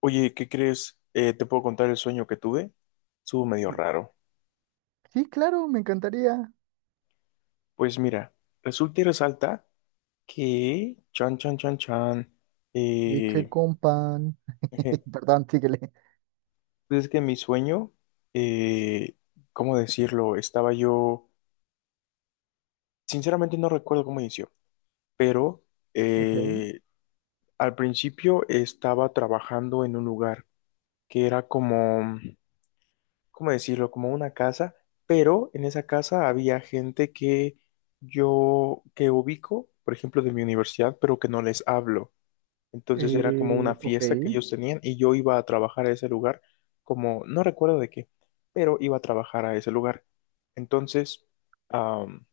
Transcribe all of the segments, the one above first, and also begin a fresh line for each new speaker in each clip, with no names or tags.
Oye, ¿qué crees? ¿Te puedo contar el sueño que tuve? Estuvo medio
Eh,
raro.
Sí, claro, me encantaría.
Pues mira, resulta y resalta que, chan, chan, chan, chan,
Leche
eh,
con pan. Perdón, síguele.
pues es que en mi sueño, eh, ¿cómo decirlo? Estaba yo, sinceramente no recuerdo cómo inició, pero
Ok.
eh, al principio estaba trabajando en un lugar que era como, ¿cómo decirlo? Como una casa, pero en esa casa había gente que yo, que ubico, por ejemplo, de mi universidad, pero que no les hablo. Entonces era como una
Ok.
fiesta que ellos tenían y yo iba a trabajar a ese lugar, como, no recuerdo de qué, pero iba a trabajar a ese lugar. Entonces, am,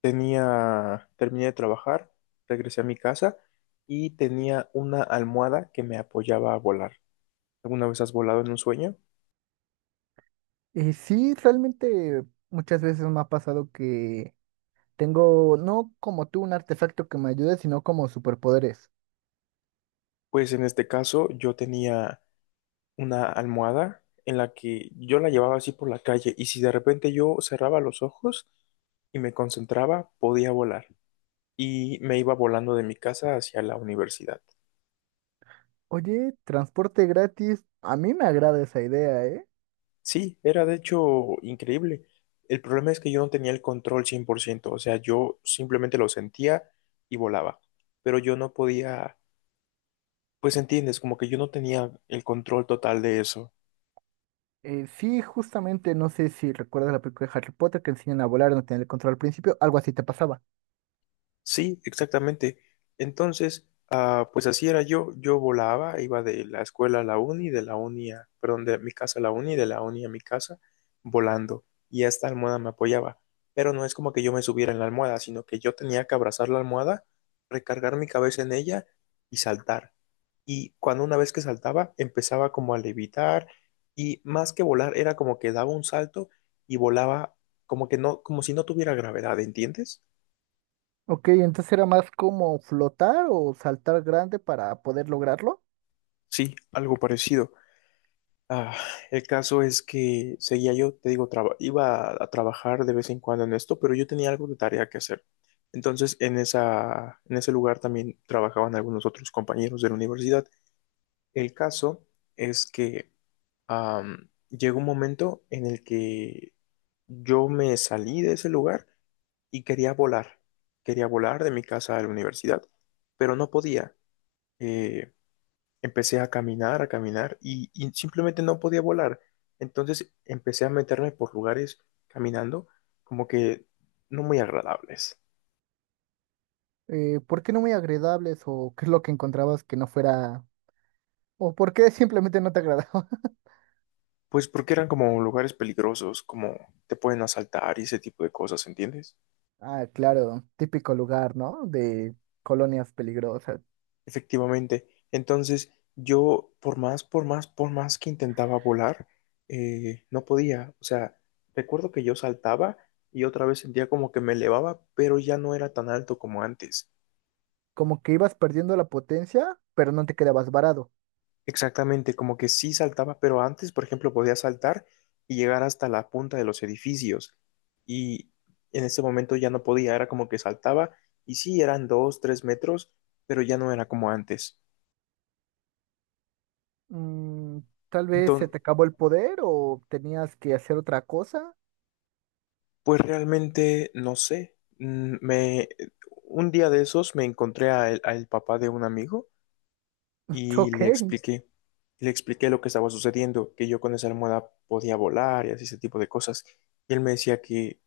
tenía, terminé de trabajar, regresé a mi casa y tenía una almohada que me apoyaba a volar. ¿Alguna vez has volado en un sueño?
Sí, realmente muchas veces me ha pasado que tengo, no como tú, un artefacto que me ayude, sino como superpoderes.
Pues en este caso yo tenía una almohada en la que yo la llevaba así por la calle y si de repente yo cerraba los ojos y me concentraba, podía volar y me iba volando de mi casa hacia la universidad.
Oye, transporte gratis. A mí me agrada esa idea, ¿eh?
Sí, era de hecho increíble. El problema es que yo no tenía el control 100%, o sea, yo simplemente lo sentía y volaba, pero yo no podía, pues entiendes, como que yo no tenía el control total de eso.
Sí, justamente, no sé si recuerdas la película de Harry Potter que enseñan a volar, no tener el control al principio, algo así te pasaba.
Sí, exactamente. Entonces, ah, pues así era yo. Yo volaba, iba de la escuela a la uni, de la uni a, perdón, de mi casa a la uni, de la uni a mi casa, volando. Y esta almohada me apoyaba. Pero no es como que yo me subiera en la almohada, sino que yo tenía que abrazar la almohada, recargar mi cabeza en ella y saltar. Y cuando una vez que saltaba, empezaba como a levitar y más que volar, era como que daba un salto y volaba como que no, como si no tuviera gravedad, ¿entiendes?
Ok, entonces era más como flotar o saltar grande para poder lograrlo.
Sí, algo parecido. Ah, el caso es que seguía yo, te digo, iba a trabajar de vez en cuando en esto, pero yo tenía algo de tarea que hacer. Entonces, en ese lugar también trabajaban algunos otros compañeros de la universidad. El caso es que llegó un momento en el que yo me salí de ese lugar y quería volar. Quería volar de mi casa a la universidad, pero no podía. Eh, Empecé a caminar y simplemente no podía volar. Entonces empecé a meterme por lugares caminando como que no muy agradables.
¿Por qué no muy agradables o qué es lo que encontrabas que no fuera o por qué simplemente no te agradaba?
Pues porque eran como lugares peligrosos, como te pueden asaltar y ese tipo de cosas, ¿entiendes?
Ah, claro, típico lugar, ¿no? De colonias peligrosas.
Efectivamente. Entonces yo por más, por más, por más que intentaba volar, no podía. O sea, recuerdo que yo saltaba y otra vez sentía como que me elevaba, pero ya no era tan alto como antes.
Como que ibas perdiendo la potencia, pero no te quedabas varado.
Exactamente, como que sí saltaba, pero antes, por ejemplo, podía saltar y llegar hasta la punta de los edificios. Y en ese momento ya no podía, era como que saltaba y sí, eran dos, tres metros, pero ya no era como antes.
Mm, tal vez se
Entonces,
te acabó el poder o tenías que hacer otra cosa.
pues realmente no sé. Un día de esos me encontré a al papá de un amigo y
Ok.
le expliqué lo que estaba sucediendo, que yo con esa almohada podía volar y así ese tipo de cosas. Y él me decía que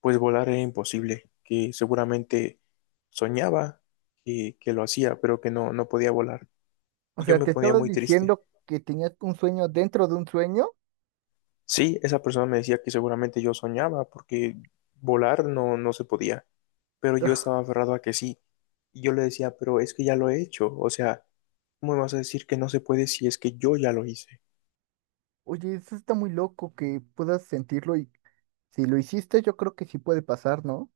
pues volar era imposible, que seguramente soñaba que lo hacía, pero que no, no podía volar.
O
Y yo
sea,
me
te
ponía
estabas
muy triste.
diciendo que tenías un sueño dentro de un sueño.
Sí, esa persona me decía que seguramente yo soñaba porque volar no, no se podía, pero yo estaba aferrado a que sí. Y yo le decía, pero es que ya lo he hecho, o sea, ¿cómo me vas a decir que no se puede si es que yo ya lo hice?
Oye, eso está muy loco que puedas sentirlo y si lo hiciste, yo creo que sí puede pasar, ¿no?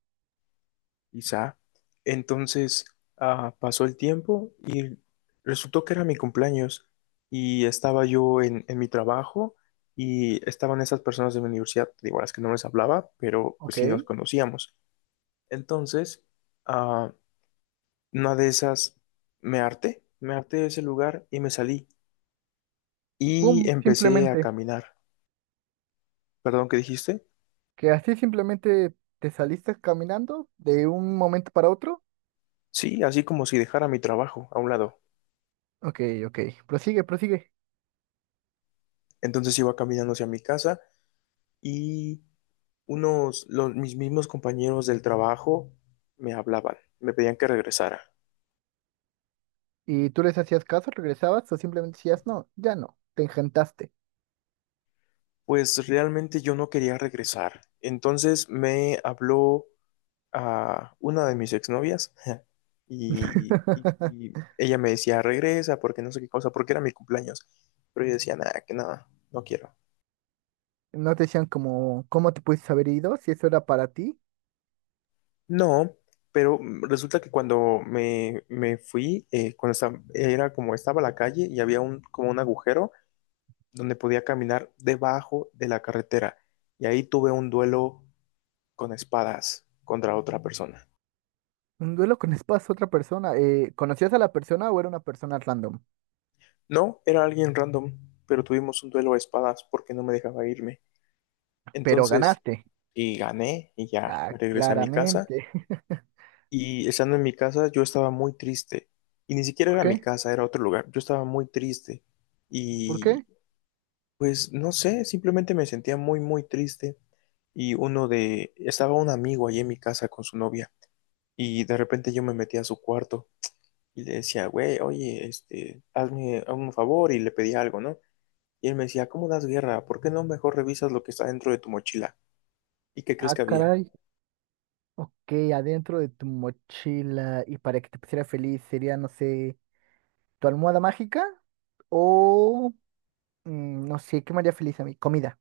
Quizá. Entonces, ah, pasó el tiempo y resultó que era mi cumpleaños y estaba yo en mi trabajo y estaban esas personas de mi universidad, digo, a las que no les hablaba, pero pues
Ok.
sí nos conocíamos. Entonces, ah, una de esas me harté de ese lugar y me salí
Pum,
y empecé a
simplemente.
caminar. ¿Perdón, qué dijiste?
Que así simplemente te saliste caminando de un momento para otro.
Sí, así como si dejara mi trabajo a un lado.
Ok, ok. Prosigue, prosigue.
Entonces iba caminando hacia mi casa y mis mismos compañeros del trabajo me hablaban, me pedían que regresara.
¿Y tú les hacías caso, regresabas o simplemente decías, no, ya no, te engentaste?
Pues realmente yo no quería regresar. Entonces me habló a una de mis exnovias y ella me decía, regresa, porque no sé qué cosa, porque era mi cumpleaños. Pero yo decía, nada, que nada, no quiero.
No te decían como, ¿cómo te pudiste haber ido? Si eso era para ti.
No, pero resulta que cuando me fui, cuando estaba, era como estaba la calle y había un, como un agujero donde podía caminar debajo de la carretera y ahí tuve un duelo con espadas contra otra persona.
Un duelo con espadas a otra persona. ¿Conocías a la persona o era una persona random?
No, era alguien random, pero tuvimos un duelo a espadas porque no me dejaba irme.
Pero
Entonces,
ganaste.
y gané y ya
Ah,
me regresé a mi casa
claramente.
y estando en mi casa yo estaba muy triste y ni siquiera
¿Por
era mi
qué?
casa, era otro lugar. Yo estaba muy triste
¿Por
y
qué?
pues no sé, simplemente me sentía muy muy triste y uno de estaba un amigo ahí en mi casa con su novia y de repente yo me metí a su cuarto y le decía, güey, oye, este, hazme un favor y le pedí algo, ¿no? Y él me decía, ¿cómo das guerra? ¿Por qué no mejor revisas lo que está dentro de tu mochila? ¿Y qué crees
Ah,
que había?
caray. Ok, adentro de tu mochila y para que te pusiera feliz sería, no sé, tu almohada mágica o, no sé, ¿qué me haría feliz a mí? Comida.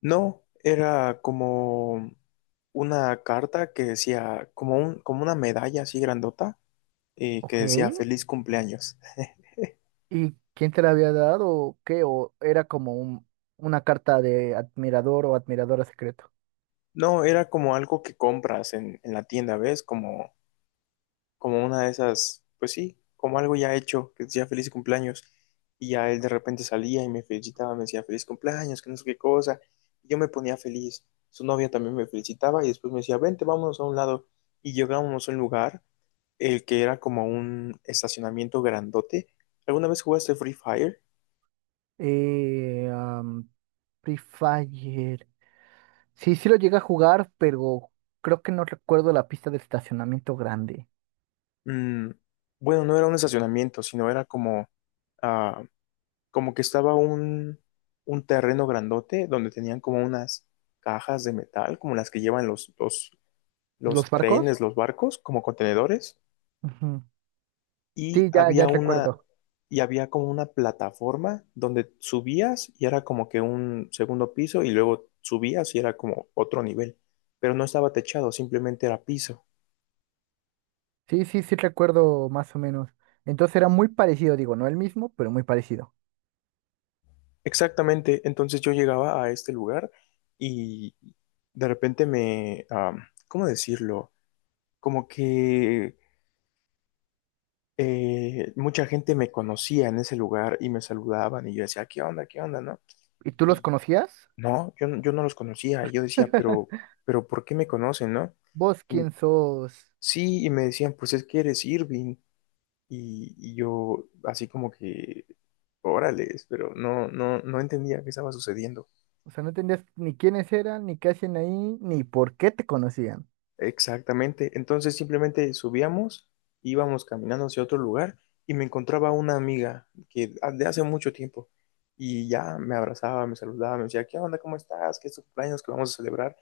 No, era como una carta que decía, como un, como una medalla así grandota, que
Ok.
decía feliz cumpleaños.
¿Y quién te la había dado o qué? ¿O era como una carta de admirador o admiradora secreto?
No, era como algo que compras en la tienda, ¿ves? Como como una de esas, pues sí, como algo ya hecho, que decía feliz cumpleaños. Y ya él de repente salía y me felicitaba, me decía feliz cumpleaños, que no sé qué cosa. Y yo me ponía feliz. Su novia también me felicitaba y después me decía, vente, vámonos a un lado. Y llegábamos a un lugar, el que era como un estacionamiento grandote. ¿Alguna vez jugaste Free Fire?
Eh, am, Free Fire. Sí, sí lo llegué a jugar, pero creo que no recuerdo la pista de estacionamiento grande.
Mm, bueno, no era un estacionamiento, sino era como, ah, como que estaba un terreno grandote donde tenían como unas cajas de metal, como las que llevan
¿Los
los
barcos?
trenes, los barcos, como contenedores,
Ujú.
y
Sí, ya
había una,
recuerdo.
y había como una plataforma donde subías y era como que un segundo piso y luego subías y era como otro nivel, pero no estaba techado, simplemente era piso.
Sí, sí recuerdo más o menos. Entonces era muy parecido, digo, no el mismo, pero muy parecido.
Exactamente, entonces yo llegaba a este lugar y de repente me, ah, ¿cómo decirlo? Como que mucha gente me conocía en ese lugar y me saludaban y yo decía, ¿qué onda? ¿Qué onda? ¿No?
¿Y tú los
Y
conocías?
no, yo, yo no los conocía. Y yo decía, pero ¿por qué me conocen? ¿No?
¿Vos
Y-
quién sos?
sí, y me decían, pues es que eres Irving. Y yo así como que, órales, pero no, no, no entendía qué estaba sucediendo.
O sea, no entendías ni quiénes eran, ni qué hacían ahí, ni por qué te conocían.
Exactamente. Entonces simplemente subíamos, íbamos caminando hacia otro lugar y me encontraba una amiga que de hace mucho tiempo y ya me abrazaba, me saludaba, me decía, ¿qué onda? ¿Cómo estás? ¿Qué es tu cumpleaños que vamos a celebrar?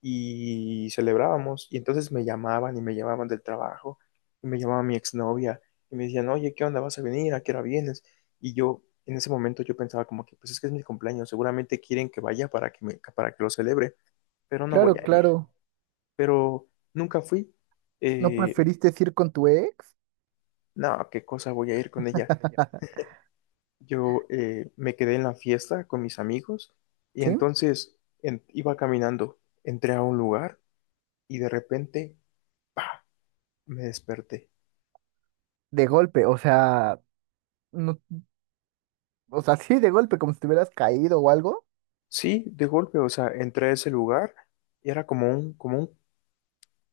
Y celebrábamos y entonces me llamaban y me llamaban del trabajo y me llamaba mi exnovia y me decían, oye, ¿qué onda? ¿Vas a venir? ¿A qué hora vienes? Y yo en ese momento yo pensaba como que pues es que es mi cumpleaños, seguramente quieren que vaya para que me, para que lo celebre, pero no voy
Claro,
a ir
claro.
pero nunca fui.
¿No
Eh,
preferiste ir con tu ex?
no, qué cosa voy a ir con ella. Yo me quedé en la fiesta con mis amigos y
¿Sí?
entonces iba caminando, entré a un lugar y de repente, ¡pa! Me desperté.
De golpe, o sea, no, o sea, sí, de golpe, como si te hubieras caído o algo.
Sí, de golpe, o sea, entré a ese lugar y era como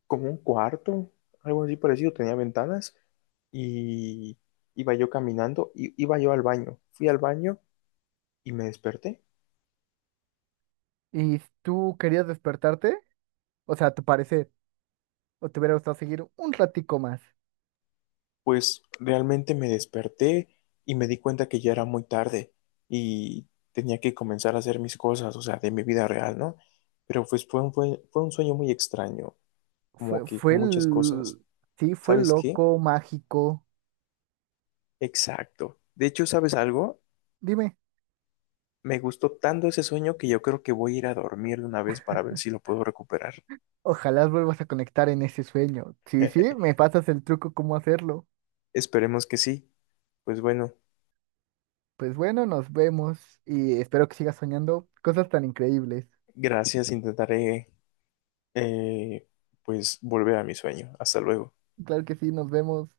como un cuarto, algo así parecido, tenía ventanas y iba yo caminando, y iba yo al baño, fui al baño y me desperté.
¿Y tú querías despertarte? O sea, a tu parecer, o te hubiera gustado seguir un ratico más.
Pues realmente me desperté y me di cuenta que ya era muy tarde y tenía que comenzar a hacer mis cosas, o sea, de mi vida real, ¿no? Pero pues fue un sueño muy extraño, como
Fue,
que
fue
con muchas cosas.
el, sí, fue
¿Sabes qué?
loco, mágico.
Exacto. De hecho, ¿sabes algo?
Dime,
Me gustó tanto ese sueño que yo creo que voy a ir a dormir de una vez para ver si lo puedo recuperar.
ojalá vuelvas a conectar en ese sueño. Sí, sí, me pasas el truco cómo hacerlo.
Esperemos que sí. Pues bueno,
Pues bueno, nos vemos y espero que sigas soñando cosas tan increíbles.
gracias. Intentaré, eh, pues, volver a mi sueño. Hasta luego.
Claro que sí, nos vemos.